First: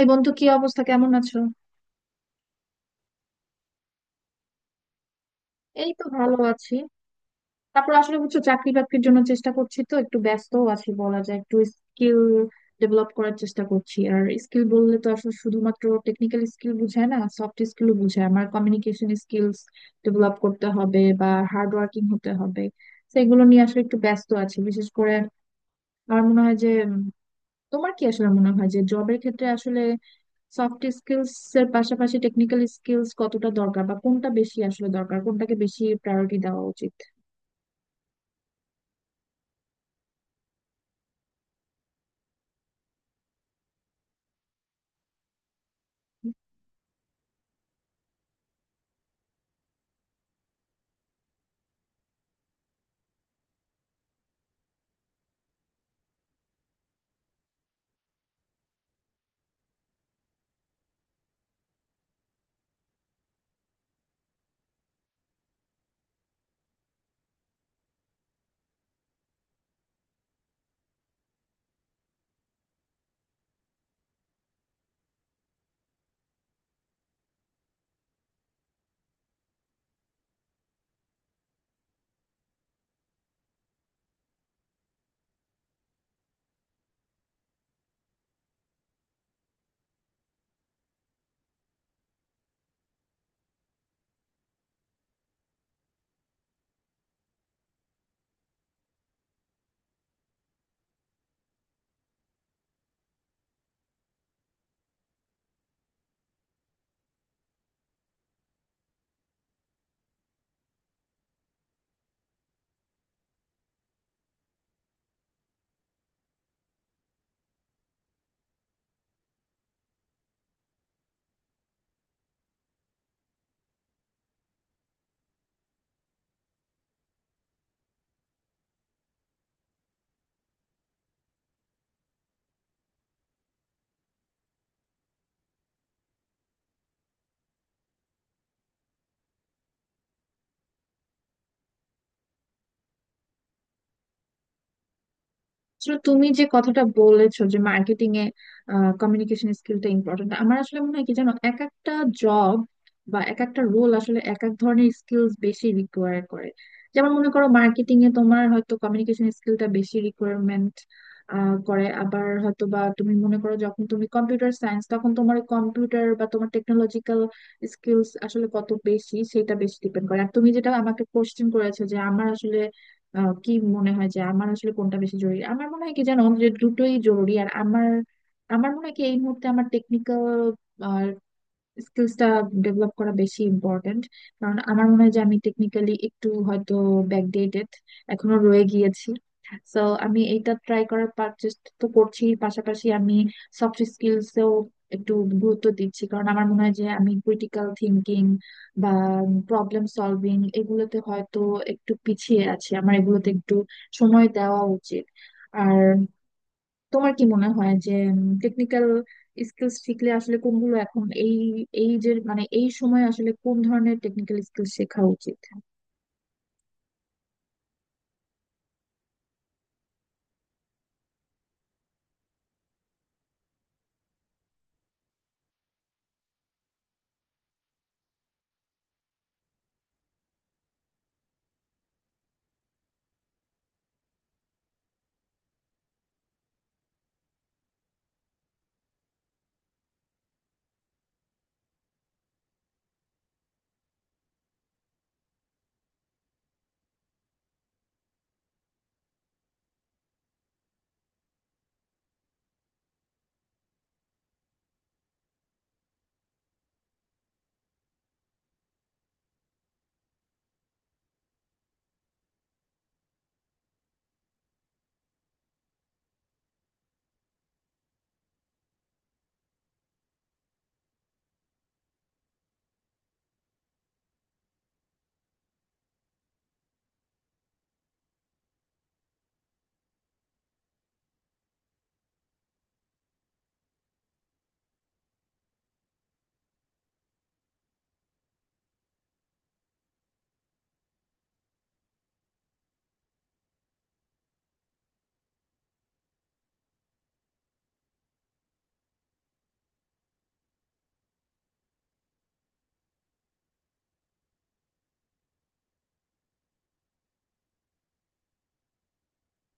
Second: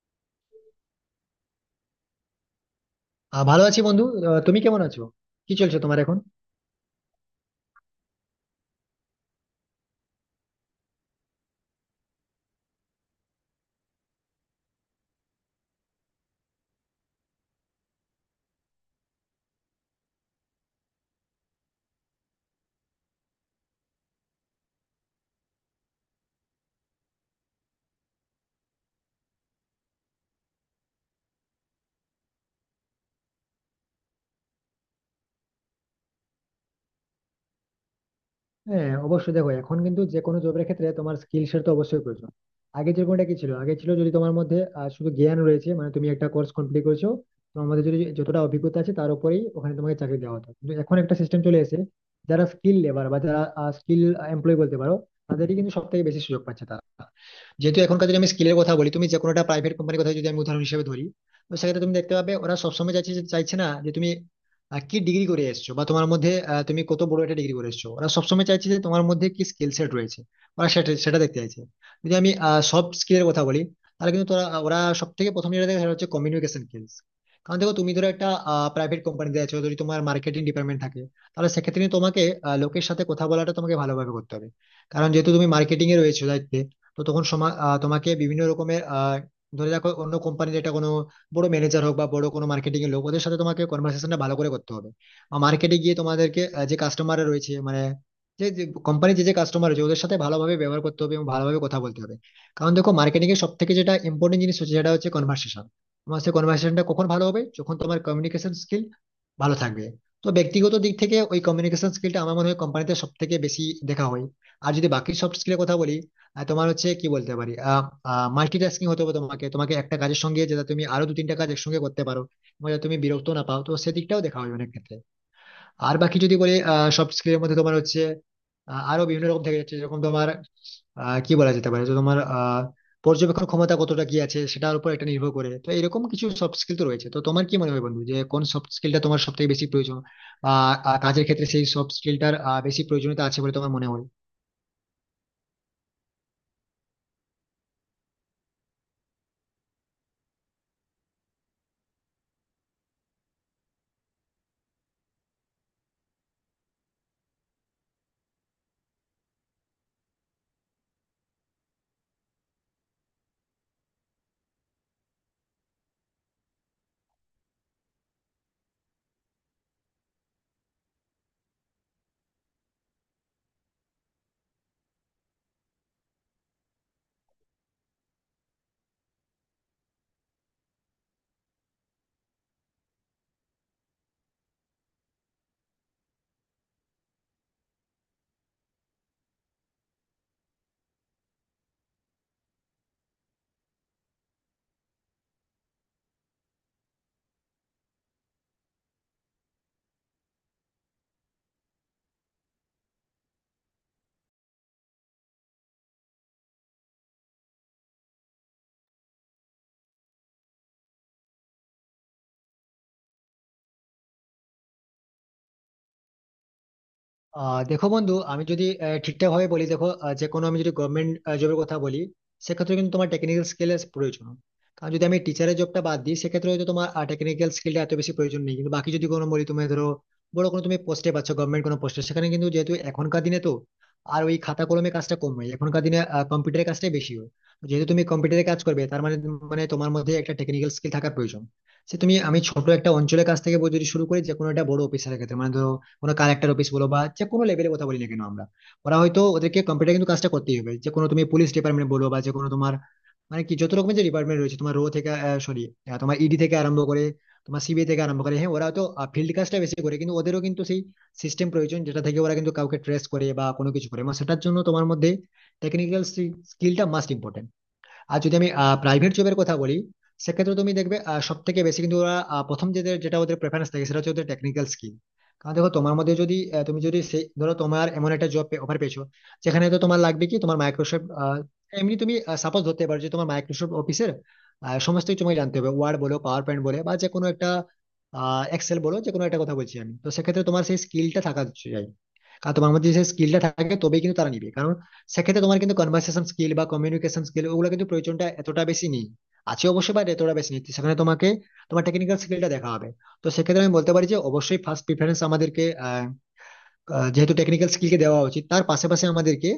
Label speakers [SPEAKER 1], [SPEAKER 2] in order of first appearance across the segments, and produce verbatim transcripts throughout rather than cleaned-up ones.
[SPEAKER 1] এই বন্ধু, কি অবস্থা? কেমন আছো?
[SPEAKER 2] আহ, ভালো আছি বন্ধু। আহ, তুমি কেমন আছো? কি চলছে
[SPEAKER 1] এই
[SPEAKER 2] তোমার
[SPEAKER 1] তো
[SPEAKER 2] এখন?
[SPEAKER 1] ভালো আছি। তারপর আসলে বুঝছো, চাকরি বাকরির জন্য চেষ্টা করছি, তো একটু ব্যস্ত আছি বলা যায়। একটু স্কিল ডেভেলপ করার চেষ্টা করছি। আর স্কিল বললে তো আসলে শুধুমাত্র টেকনিক্যাল স্কিল বুঝায় না, সফট স্কিলও বুঝায়। আমার কমিউনিকেশন স্কিলস ডেভেলপ করতে হবে বা হার্ড ওয়ার্কিং হতে হবে। সেগুলো নিয়ে আসলে একটু ব্যস্ত আছি। বিশেষ করে আমার মনে হয় যে উম, তোমার কি আসলে মনে হয় যে জবের ক্ষেত্রে আসলে সফট স্কিলস এর পাশাপাশি টেকনিক্যাল স্কিলস কতটা দরকার? বা কোনটা বেশি আসলে দরকার, কোনটাকে বেশি প্রায়োরিটি দেওয়া উচিত?
[SPEAKER 2] হ্যাঁ, অবশ্যই। দেখো, এখন কিন্তু যে কোনো জবের ক্ষেত্রে তোমার স্কিলসের তো অবশ্যই প্রয়োজন। আগে যেরকমটা কি ছিল, আগে ছিল যদি তোমার মধ্যে আহ, শুধু জ্ঞান রয়েছে, মানে তুমি একটা কোর্স কমপ্লিট করেছো। তোমার মধ্যে যদি যতটা অভিজ্ঞতা আছে তার উপরেই ওখানে তোমাকে চাকরি দেওয়া হতো, কিন্তু এখন একটা সিস্টেম চলে এসেছে। যারা স্কিল লেবার বা যারা স্কিল এমপ্লয় বলতে পারো, তাদেরই কিন্তু সব থেকে বেশি সুযোগ পাচ্ছে তারা। যেহেতু এখনকার যদি আমি স্কিলের কথা বলি, তুমি যে কোনো একটা প্রাইভেট কোম্পানির কথা যদি আমি উদাহরণ হিসেবে ধরি, তো সেক্ষেত্রে তুমি দেখতে পাবে ওরা সবসময় চাইছে, চাইছে না যে তুমি আহ, কি ডিগ্রি করে এসেছো বা তোমার মধ্যে আহ, তুমি কত বড় একটা ডিগ্রি করে এসেছো। ওরা সবসময় চাইছে যে তোমার মধ্যে কি স্কিল সেট রয়েছে। ওরা সেটা সেটা দেখতে চাইছে। যদি আমি সফট স্কিলের কথা বলি, তাহলে কিন্তু তোরা ওরা সব থেকে প্রথম যেটা দেখে সেটা হচ্ছে কমিউনিকেশন স্কিলস। কারণ দেখো, তুমি ধরো একটা প্রাইভেট কোম্পানিতে আছো, যদি তোমার মার্কেটিং ডিপার্টমেন্ট থাকে, তাহলে সেক্ষেত্রে কিন্তু তোমাকে আহ, লোকের সাথে কথা বলাটা তোমাকে ভালোভাবে করতে হবে। কারণ যেহেতু তুমি মার্কেটিং এ রয়েছো দায়িত্বে, তো তখন সমা- আহ, তোমাকে বিভিন্ন রকমের আহ, ধরে রাখো অন্য কোম্পানির, এটা কোনো বড় ম্যানেজার হোক বা বড় কোনো মার্কেটিং এর লোক, ওদের সাথে তোমাকে কনভার্সেশনটা ভালো করে করতে হবে। মার্কেটে গিয়ে তোমাদেরকে আহ, যে কাস্টমার রয়েছে, মানে যে কোম্পানি যে যে কাস্টমার রয়েছে, ওদের সাথে ভালোভাবে ব্যবহার করতে হবে এবং ভালোভাবে কথা বলতে হবে। কারণ দেখো, মার্কেটিং এর সব থেকে যেটা ইম্পর্টেন্ট জিনিস হচ্ছে সেটা হচ্ছে কনভার্সেশন। তোমার সেই কনভার্সেশনটা কখন ভালো হবে? যখন তোমার কমিউনিকেশন স্কিল ভালো থাকবে। তো ব্যক্তিগত দিক থেকে ওই কমিউনিকেশন স্কিলটা আমার মনে হয় কোম্পানিতে সব থেকে বেশি দেখা হয়। আর যদি বাকি সফট স্কিলের কথা বলি, আর তোমার হচ্ছে কি বলতে পারি, মাল্টিটাস্কিং হতে হবে তোমাকে তোমাকে একটা কাজের সঙ্গে যেটা তুমি আরো দু তিনটা কাজ একসঙ্গে করতে পারো, এবং যাতে তুমি বিরক্ত না পাও, তো সেদিকটাও দেখা হবে অনেক ক্ষেত্রে। আর বাকি যদি বলি, সব স্কিলের মধ্যে তোমার হচ্ছে আহ, আরো বিভিন্ন রকম থেকে যাচ্ছে, যেরকম তোমার আহ, কি বলা যেতে পারে যে তোমার আহ পর্যবেক্ষণ ক্ষমতা কতটা কি আছে সেটার উপর এটা নির্ভর করে। তো এরকম কিছু সফট স্কিল তো রয়েছে। তো তোমার কি মনে হয় বন্ধু, যে কোন সফট স্কিলটা তোমার সব থেকে বেশি প্রয়োজন বা আহ, কাজের ক্ষেত্রে সেই সফট স্কিলটার বেশি প্রয়োজনীয়তা আছে বলে তোমার মনে হয়?
[SPEAKER 1] আসলে তুমি যে কথাটা বলেছো যে মার্কেটিং এ কমিউনিকেশন স্কিলটা ইম্পর্টেন্ট, আমার আসলে মনে হয় কি জানো, এক একটা জব বা এক একটা রোল আসলে এক এক ধরনের স্কিলস বেশি রিকোয়ার করে। যেমন মনে করো মার্কেটিং এ তোমার হয়তো কমিউনিকেশন স্কিলটা বেশি রিকোয়ারমেন্ট করে, আবার হয়তো বা তুমি মনে করো যখন তুমি কম্পিউটার সায়েন্স, তখন তোমার কম্পিউটার বা তোমার টেকনোলজিক্যাল স্কিলস আসলে কত বেশি সেটা বেশি ডিপেন্ড করে। আর তুমি যেটা আমাকে কোশ্চেন করেছো যে আমার আসলে আহ, কি মনে হয় যে আমার আসলে কোনটা বেশি জরুরি, আমার মনে হয় কি জানো, যে দুটোই জরুরি। আর আমার আমার মনে হয় কি, এই মুহূর্তে আমার টেকনিক্যাল স্কিলসটা ডেভেলপ করা বেশি ইম্পর্ট্যান্ট। কারণ আমার মনে হয় যে আমি টেকনিক্যালি একটু হয়তো ব্যাকডেটেড এখনো রয়ে গিয়েছি। তো আমি এইটা ট্রাই করার পা- চেষ্টা তো করছি। পাশাপাশি আমি সফট স্কিলসেও একটু গুরুত্ব দিচ্ছি, কারণ আমার মনে হয় যে আমি ক্রিটিক্যাল থিঙ্কিং বা প্রবলেম সলভিং এগুলোতে হয়তো একটু পিছিয়ে আছি। আমার এগুলোতে একটু সময় দেওয়া উচিত। আর তোমার কি মনে হয় যে টেকনিক্যাল স্কিলস শিখলে আসলে কোনগুলো এখন এই এই যে মানে এই সময় আসলে কোন ধরনের টেকনিক্যাল স্কিল শেখা উচিত?
[SPEAKER 2] আহ দেখো বন্ধু, আমি যদি আহ, ঠিকঠাক ভাবে বলি, দেখো, আহ, যে কোনো আমি যদি গভর্নমেন্ট জবের কথা বলি, সেক্ষেত্রে কিন্তু তোমার টেকনিক্যাল স্কিলের প্রয়োজন। কারণ যদি আমি টিচারের জবটা বাদ দিই, সেক্ষেত্রে হয়তো তোমার টেকনিক্যাল স্কিলটা এত বেশি প্রয়োজন নেই, কিন্তু বাকি যদি কোনো বলি, তুমি ধরো বড় কোনো তুমি পোস্টে পাচ্ছ, গভর্নমেন্ট কোনো পোস্টে, সেখানে কিন্তু যেহেতু এখনকার দিনে তো আর ওই খাতা কলমে কাজটা কম হয় এখনকার দিনে, কম্পিউটারের কাজটাই বেশি হয়। তো যেহেতু তুমি কম্পিউটারে কাজ করবে, তার মানে মানে তোমার মধ্যে একটা টেকনিক্যাল স্কিল থাকার প্রয়োজন। সে তুমি আমি ছোট একটা অঞ্চলের কাছ থেকে যদি শুরু করি, যে কোনো একটা বড় অফিসারের ক্ষেত্রে, মানে ধরো কোনো কালেক্টর অফিস বলো বা যে কোনো লেভেলের কথা বলি না কেন আমরা, ওরা হয়তো, ওদেরকে কম্পিউটার কিন্তু কাজটা করতেই হবে। যে কোনো তুমি পুলিশ ডিপার্টমেন্ট বলো বা যে কোনো তোমার, মানে কি যত রকমের যে ডিপার্টমেন্ট রয়েছে, তোমার রো থেকে, সরি, তোমার ইডি থেকে আরম্ভ করে, তোমার সিবিআই থেকে আরম্ভ করে। হ্যাঁ, ওরা তো ফিল্ড কাজটা বেশি করে, কিন্তু ওদেরও কিন্তু সেই সিস্টেম প্রয়োজন যেটা থেকে ওরা কিন্তু কাউকে ট্রেস করে বা কোনো কিছু করে, এবং সেটার জন্য তোমার মধ্যে টেকনিক্যাল স্কিলটা মাস্ট ইম্পর্টেন্ট। আর যদি আমি প্রাইভেট জবের কথা বলি, সেক্ষেত্রে তুমি দেখবে সব থেকে বেশি কিন্তু ওরা, আহ, প্রথম যেদের যেটা ওদের প্রেফারেন্স থাকে সেটা হচ্ছে ওদের টেকনিক্যাল স্কিল। কারণ দেখো, তোমার মধ্যে যদি আহ, তুমি যদি সেই ধরো তোমার এমন একটা জব অফার পেয়েছো যেখানে তো তোমার লাগবে কি, তোমার মাইক্রোসফট, এমনি তুমি সাপোজ ধরতে পারো যে তোমার মাইক্রোসফট অফিসের সমস্ত কিছু তোমাকে জানতে হবে, ওয়ার্ড বলো, পাওয়ার পয়েন্ট বলে, বা যে কোনো একটা এক্সেল বলো, যে কোনো একটা কথা বলছি আমি। তো সেক্ষেত্রে তোমার সেই স্কিলটা থাকা চাই। কারণ তোমার মধ্যে সেই স্কিলটা থাকে তবেই কিন্তু তারা নিবে। কারণ সেক্ষেত্রে তোমার কিন্তু কনভার্সেশন স্কিল বা কমিউনিকেশন স্কিল, ওগুলো কিন্তু প্রয়োজনটা এতটা বেশি নেই। আছে অবশ্যই, বা এতটা বেশি নেই। তো সেখানে তোমাকে তোমার টেকনিক্যাল স্কিলটা দেখা হবে। তো সেক্ষেত্রে আমি বলতে পারি যে অবশ্যই ফার্স্ট প্রিফারেন্স আমাদেরকে, আহ, যেহেতু টেকনিক্যাল স্কিলকে দেওয়া উচিত, তার পাশাপাশি আমাদেরকে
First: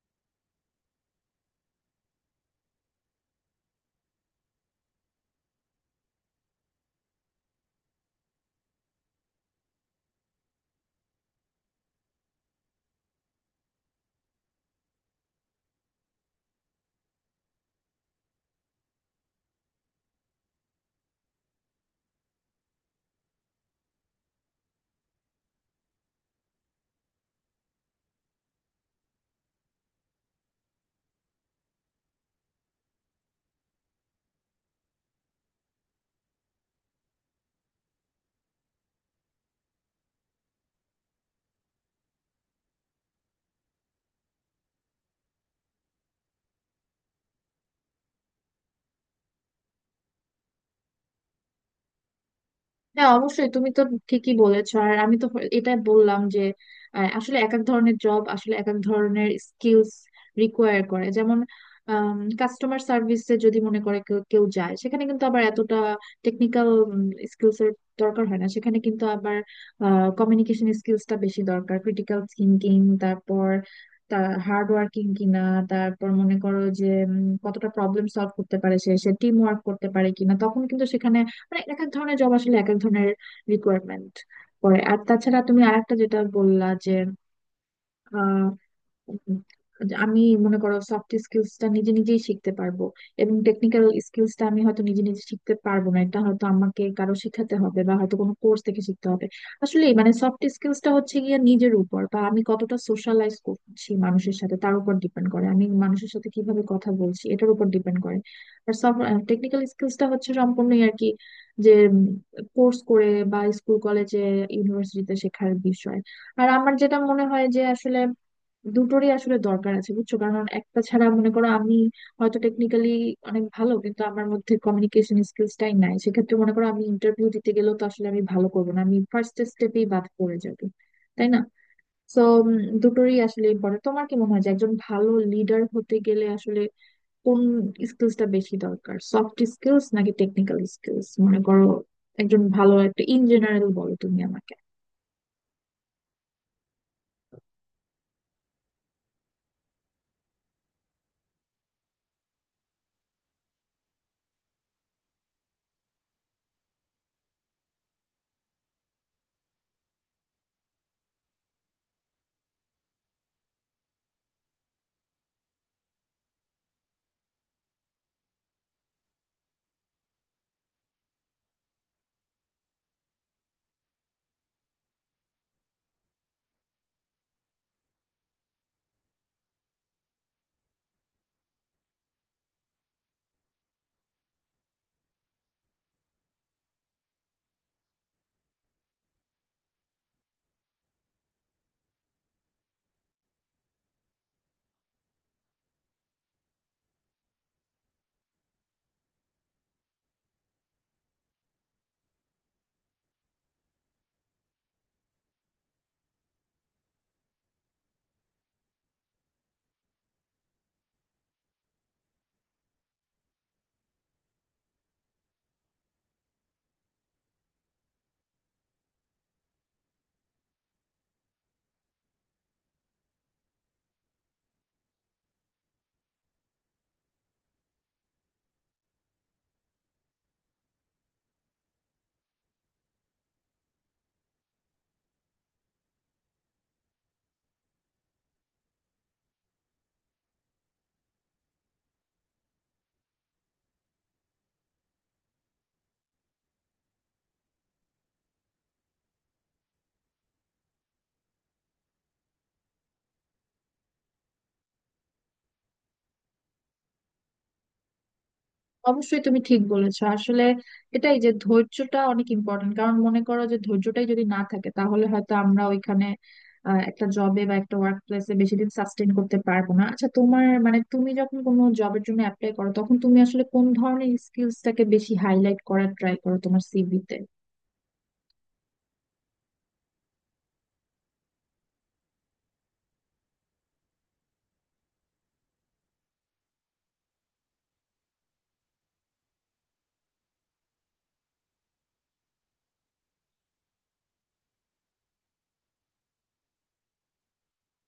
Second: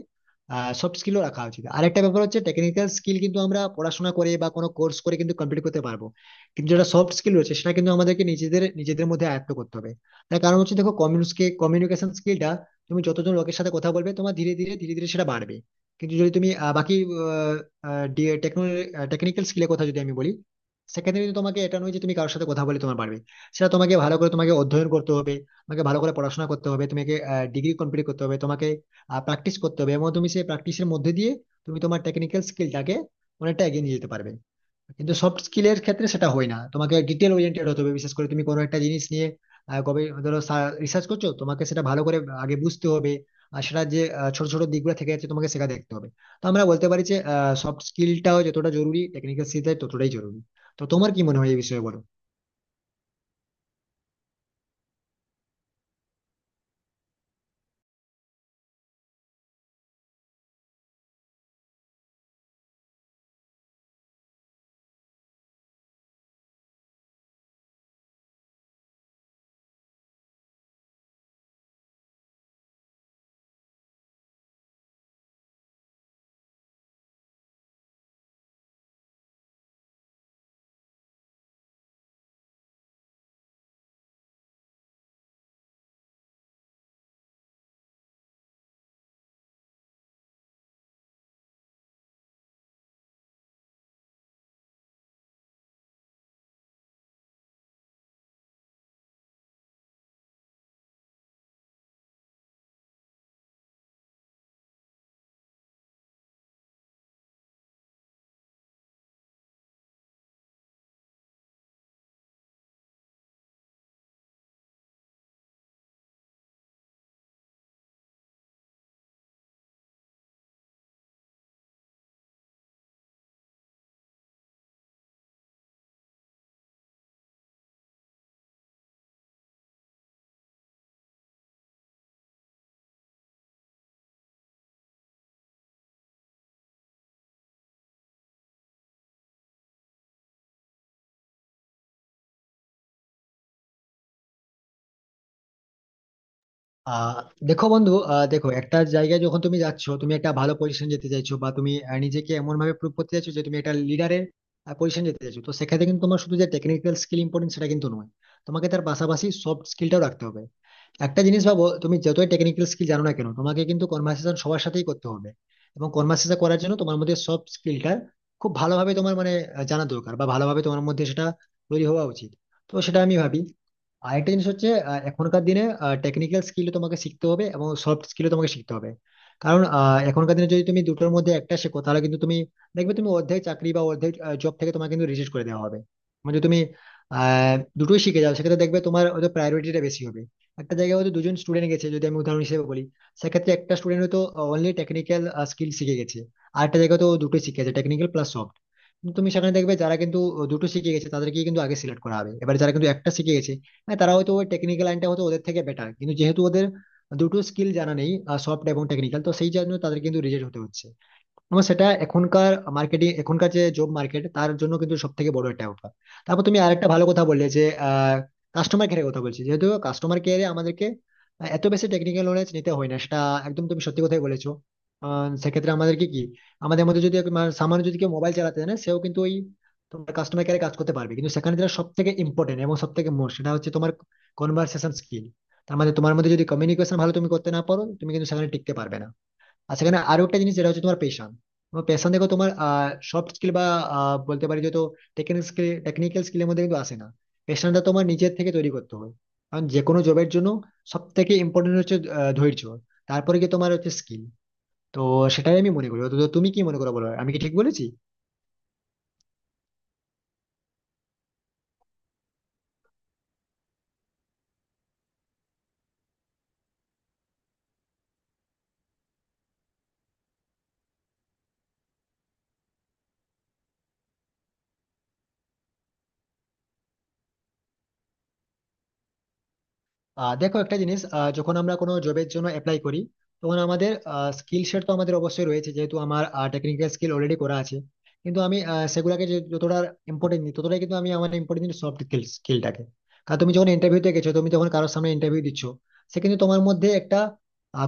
[SPEAKER 2] সফট স্কিলও রাখা উচিত। আরেকটা ব্যাপার হচ্ছে টেকনিক্যাল স্কিল কিন্তু আমরা পড়াশোনা করে বা কোনো কোর্স করে কিন্তু কমপ্লিট করতে পারবো, কিন্তু যেটা সফট স্কিল রয়েছে সেটা কিন্তু আমাদেরকে নিজেদের নিজেদের মধ্যে আয়ত্ত করতে হবে। তার কারণ হচ্ছে, দেখো, কমিউনিকেশন স্কিলটা তুমি যতজন লোকের সাথে কথা বলবে তোমার ধীরে ধীরে ধীরে ধীরে সেটা বাড়বে। কিন্তু যদি তুমি আহ, বাকি টেকনিক্যাল স্কিলের কথা যদি আমি বলি, সেক্ষেত্রে কিন্তু তোমাকে এটা নয় যে তুমি কারোর সাথে কথা বলে তোমার বাড়বে। সেটা তোমাকে ভালো করে তোমাকে অধ্যয়ন করতে হবে, তোমাকে ভালো করে পড়াশোনা করতে হবে, তোমাকে ডিগ্রি কমপ্লিট করতে হবে, তোমাকে প্র্যাকটিস করতে হবে, এবং তুমি সেই প্র্যাকটিসের মধ্যে দিয়ে তুমি তোমার টেকনিক্যাল স্কিলটাকে অনেকটা এগিয়ে নিয়ে যেতে পারবে। কিন্তু সফট স্কিলের ক্ষেত্রে সেটা হয় না। তোমাকে ডিটেল ওরিয়েন্টেড হতে হবে, বিশেষ করে তুমি কোনো একটা জিনিস নিয়ে আহ, গবে ধরো রিসার্চ করছো, তোমাকে সেটা ভালো করে আগে বুঝতে হবে। আর সেটা যে আহ, ছোট ছোট দিকগুলো থেকে যাচ্ছে তোমাকে সেটা দেখতে হবে। তো আমরা বলতে পারি যে সফট স্কিলটাও যতটা জরুরি, টেকনিক্যাল স্কিলটা ততটাই জরুরি। তো তোমার কি মনে হয় এই বিষয়ে, বলো।
[SPEAKER 1] হ্যাঁ অবশ্যই, তুমি তো ঠিকই বলেছো। আর আমি তো এটা বললাম যে আহ, আসলে এক এক ধরনের জব আসলে এক এক ধরনের স্কিলস রিকোয়ার করে। যেমন কাস্টমার সার্ভিসে যদি মনে করে কেউ কেউ যায়, সেখানে কিন্তু আবার এতটা টেকনিক্যাল স্কিলস এর দরকার হয় না। সেখানে কিন্তু আবার কমিউনিকেশন স্কিলসটা বেশি দরকার, ক্রিটিক্যাল থিঙ্কিং, তারপর তার হার্ড ওয়ার্কিং কিনা, তারপর মনে করো যে উম, কতটা প্রবলেম সলভ করতে পারে সে, সে টিম ওয়ার্ক করতে পারে কিনা, তখন কিন্তু সেখানে মানে এক এক ধরনের জব আসলে এক এক ধরনের রিকোয়ারমেন্ট পড়ে। আর তাছাড়া তুমি আরেকটা যেটা বললা যে উম, যে আমি, মনে করো, সফট স্কিলসটা নিজে নিজেই শিখতে পারবো, এবং টেকনিক্যাল স্কিলসটা আমি হয়তো নিজে নিজে শিখতে পারবো না, এটা হয়তো আমাকে কারো শিখাতে হবে বা হয়তো কোনো কোর্স থেকে শিখতে হবে। আসলে মানে সফট স্কিলসটা হচ্ছে গিয়ে নিজের উপর, বা আমি কতটা সোশ্যালাইজ করছি মানুষের সাথে তার উপর ডিপেন্ড করে, আমি মানুষের সাথে কিভাবে কথা বলছি এটার উপর ডিপেন্ড করে। আর সফট টেকনিক্যাল স্কিলসটা হচ্ছে সম্পূর্ণই আর কি, যে কোর্স করে বা স্কুল কলেজে ইউনিভার্সিটিতে শেখার বিষয়। আর আমার যেটা মনে হয় যে আসলে দুটোরই আসলে দরকার আছে বুঝছো। কারণ একটা ছাড়া, মনে করো আমি হয়তো টেকনিক্যালি অনেক ভালো, কিন্তু আমার মধ্যে কমিউনিকেশন স্কিলসটাই নাই, সেক্ষেত্রে মনে করো আমি ইন্টারভিউ দিতে গেলেও তো আসলে আমি ভালো করবো না, আমি ফার্স্ট স্টেপেই বাদ পড়ে যাবে, তাই না? তো দুটোরই আসলে ইম্পর্টেন্ট। তোমার কি মনে হয় যে একজন ভালো লিডার হতে গেলে আসলে কোন স্কিলসটা বেশি দরকার, সফট স্কিলস নাকি টেকনিক্যাল স্কিলস? মনে করো একজন ভালো একটা, ইন জেনারেল বলো তুমি আমাকে।
[SPEAKER 2] আহ দেখো বন্ধু, আহ দেখো, একটা জায়গায় যখন তুমি যাচ্ছ, তুমি একটা ভালো পজিশন যেতে চাইছো বা তুমি আহ, নিজেকে এমন ভাবে প্রুভ করতে চাইছো যে তুমি একটা লিডারের পজিশন যেতে চাইছো, তো সেক্ষেত্রে কিন্তু তোমার শুধু যে টেকনিক্যাল স্কিল ইম্পর্টেন্ট সেটা কিন্তু নয়, তোমাকে তার পাশাপাশি সফট স্কিলটাও রাখতে হবে। একটা জিনিস ভাবো, তুমি যতই টেকনিক্যাল স্কিল জানো না কেন, তোমাকে কিন্তু কনভার্সেশন সবার সাথেই করতে হবে। এবং কনভার্সেশন করার জন্য তোমার মধ্যে সব স্কিলটা খুব ভালোভাবে তোমার মানে আহ, জানা দরকার বা ভালোভাবে তোমার মধ্যে সেটা তৈরি হওয়া উচিত। তো সেটা আমি ভাবি। আর একটা জিনিস হচ্ছে, আহ, এখনকার দিনে টেকনিক্যাল স্কিল তোমাকে শিখতে হবে এবং সফট স্কিলও তোমাকে শিখতে হবে। কারণ আহ, এখনকার দিনে যদি তুমি দুটোর মধ্যে একটা শেখো, তাহলে কিন্তু তুমি দেখবে তুমি অর্ধেক চাকরি বা অর্ধেক জব থেকে তোমাকে কিন্তু রিজেক্ট করে দেওয়া হবে। মানে যদি তুমি আহ দুটোই শিখে যাও, সেক্ষেত্রে দেখবে তোমার হয়তো প্রায়োরিটিটা বেশি হবে। একটা জায়গায় হয়তো দুজন স্টুডেন্ট গেছে যদি আমি উদাহরণ হিসেবে বলি, সেক্ষেত্রে একটা স্টুডেন্ট হয়তো অনলি টেকনিক্যাল স্কিল শিখে গেছে, আর একটা জায়গায় তো দুটো শিখেছে, টেকনিক্যাল প্লাস সফট। তুমি সেখানে দেখবে যারা কিন্তু দুটো শিখে গেছে তাদেরকে কিন্তু আগে সিলেক্ট করা হবে, এবার যারা কিন্তু একটা শিখে গেছে, হ্যাঁ, তারা হয়তো ওই টেকনিক্যাল লাইনটা হয়তো ওদের থেকে বেটার, কিন্তু যেহেতু ওদের দুটো স্কিল জানা নেই, সফট এবং টেকনিক্যাল, তো সেই জন্য তাদের কিন্তু রিজেক্ট হতে হচ্ছে। এবং সেটা এখনকার মার্কেটিং, এখনকার যে জব মার্কেট, তার জন্য কিন্তু সব থেকে বড় একটা ওঠা। তারপর তুমি আরেকটা ভালো কথা বললে যে কাস্টমার কেয়ারের কথা বলছি, যেহেতু কাস্টমার কেয়ারে আমাদেরকে আহ, এত বেশি টেকনিক্যাল নলেজ নিতে হয় না, সেটা একদম তুমি সত্যি কথাই বলেছো। আহ, সেক্ষেত্রে আমাদেরকে কি, আমাদের মধ্যে যদি এক- মানে সামান্য যদি কেউ মোবাইল চালাতে জানে সেও কিন্তু ওই তোমার কাস্টমার কেয়ারে কাজ করতে পারবে, কিন্তু সেখানে যেটা সব থেকে ইম্পর্টেন্ট এবং সব থেকে মোস্ট সেটা হচ্ছে তোমার কনভার্সেশন স্কিল। তার মানে তোমার মধ্যে যদি কমিউনিকেশন ভালো তুমি করতে না পারো, তুমি কিন্তু সেখানে টিকতে পারবে না। আর সেখানে আরো একটা জিনিস যেটা হচ্ছে তোমার পেশন। তোমার পেশন, দেখো, তোমার সফট স্কিল বা আহ, বলতে পারি যে তো টেকনিক্যাল স্কিল টেকনিক্যাল স্কিলের মধ্যে কিন্তু আসে না। পেশনটা তোমার নিজের থেকে তৈরি করতে হয়। কারণ যে কোনো জবের জন্য সব থেকে ইম্পর্টেন্ট হচ্ছে আহ, ধৈর্য, তারপরে কি তোমার হচ্ছে স্কিল। তো সেটাই আমি মনে করি। তো তুমি কি মনে করো বলো, আমি কি ঠিক বলেছি?
[SPEAKER 1] অবশ্যই তুমি ঠিক বলেছো। আসলে এটাই যে ধৈর্যটা অনেক ইম্পর্টেন্ট, কারণ মনে করো যে ধৈর্যটাই যদি না থাকে তাহলে হয়তো আমরা ওইখানে আহ, একটা জবে বা একটা ওয়ার্ক প্লেসে বেশি দিন সাস্টেন করতে পারবো না। আচ্ছা তোমার মানে তুমি যখন কোনো জবের জন্য অ্যাপ্লাই করো, তখন তুমি আসলে কোন ধরনের স্কিলসটাকে বেশি হাইলাইট করার ট্রাই করো তোমার সিভিতে?
[SPEAKER 2] আহ দেখো একটা জিনিস, আহ, যখন আমরা কোনো জবের জন্য অ্যাপ্লাই করি, তখন আমাদের স্কিল সেট তো আমাদের অবশ্যই রয়েছে, যেহেতু আমার টেকনিক্যাল স্কিল অলরেডি করা আছে। কিন্তু আমি আহ, সেগুলাকে যে- যতটা ইম্পর্টেন্ট দিই ততটাই কিন্তু আমি আমার ইম্পর্টেন্ট দিই সফট স্কিলটাকে। কারণ তুমি যখন ইন্টারভিউতে গেছো, তুমি যখন কারোর সামনে ইন্টারভিউ দিচ্ছ, সে কিন্তু তোমার মধ্যে একটা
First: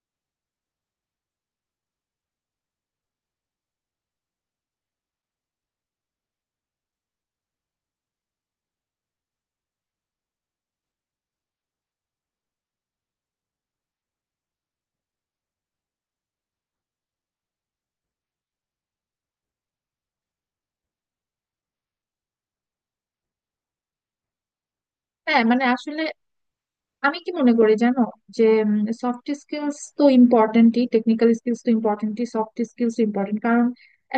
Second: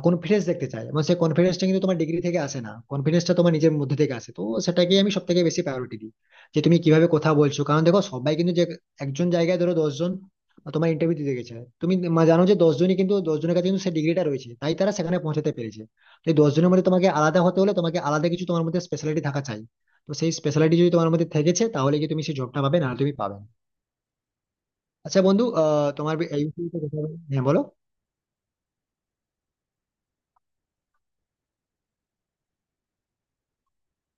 [SPEAKER 2] কনফিডেন্স দেখতে চায়, এবং সেই কনফিডেন্সটা কিন্তু তোমার ডিগ্রি থেকে আসে না, কনফিডেন্সটা তোমার নিজের মধ্যে থেকে আসে। তো সেটাকে আমি সব থেকে বেশি প্রায়োরিটি দিই, যে তুমি কিভাবে কথা বলছো। কারণ দেখো, সবাই কিন্তু যে একজন জায়গায় ধরো দশজন তোমার ইন্টারভিউ দিতে গেছে, তুমি মা- জানো যে দশ জনই কিন্তু দশ জনের কাছে কিন্তু সেই ডিগ্রিটা রয়েছে, তাই তারা সেখানে পৌঁছাতে পেরেছে। তো এই দশ জনের মধ্যে তোমাকে আলাদা হতে হলে, তোমাকে আলাদা কিছু, তোমার মধ্যে স্পেশালিটি থাকা চাই। তো সেই স্পেশালিটি যদি তোমার মধ্যে থেকেছে তাহলে কি তুমি সেই জবটা পাবে না? তুমি পাবে না। আচ্ছা
[SPEAKER 1] হ্যাঁ
[SPEAKER 2] বন্ধু,
[SPEAKER 1] মানে
[SPEAKER 2] আহ
[SPEAKER 1] আসলে
[SPEAKER 2] তোমার এই বিষয়ে তো কথা
[SPEAKER 1] আমি
[SPEAKER 2] বলে-
[SPEAKER 1] কি
[SPEAKER 2] হ্যাঁ,
[SPEAKER 1] মনে
[SPEAKER 2] বলো।
[SPEAKER 1] করি জানো, যে সফট স্কিলস তো ইম্পর্টেন্টই, টেকনিক্যাল স্কিলস তো ইম্পর্টেন্টই। সফট স্কিলস ইম্পর্টেন্ট কারণ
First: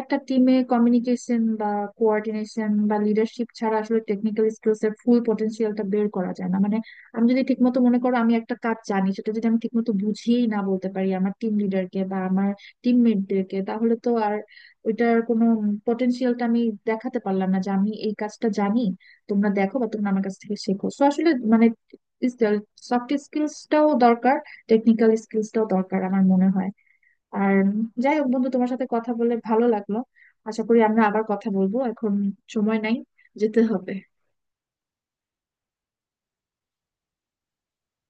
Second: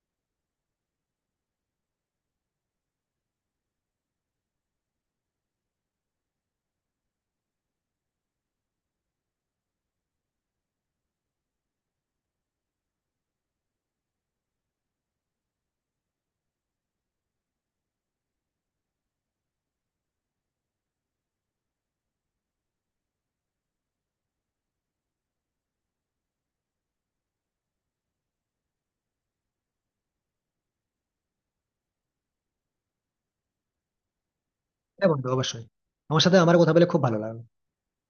[SPEAKER 1] একটা টিমে কমিউনিকেশন বা কোঅর্ডিনেশন বা লিডারশিপ ছাড়া আসলে টেকনিক্যাল স্কিলস এর ফুল পটেনশিয়ালটা বের করা যায় না। মানে আমি যদি ঠিকমতো, মনে করো আমি একটা কাজ জানি, সেটা যদি আমি ঠিকমতো বুঝিয়েই না বলতে পারি আমার টিম লিডারকে বা আমার টিমমেটদেরকে, তাহলে তো আর ওইটার কোনো পটেনশিয়ালটা আমি দেখাতে পারলাম না যে আমি এই কাজটা জানি, তোমরা দেখো বা তোমরা আমার কাছ থেকে শেখো। তো আসলে মানে স্কিল সফট স্কিলসটাও দরকার, টেকনিক্যাল স্কিলসটাও দরকার আমার মনে হয়। আর যাই হোক বন্ধু, তোমার সাথে কথা বলে ভালো লাগলো। আশা করি আমরা আবার কথা বলবো। এখন সময় নাই, যেতে হবে।
[SPEAKER 2] হ্যাঁ বন্ধু, অবশ্যই। আমার সাথে আমার কথা বলে খুব ভালো লাগলো।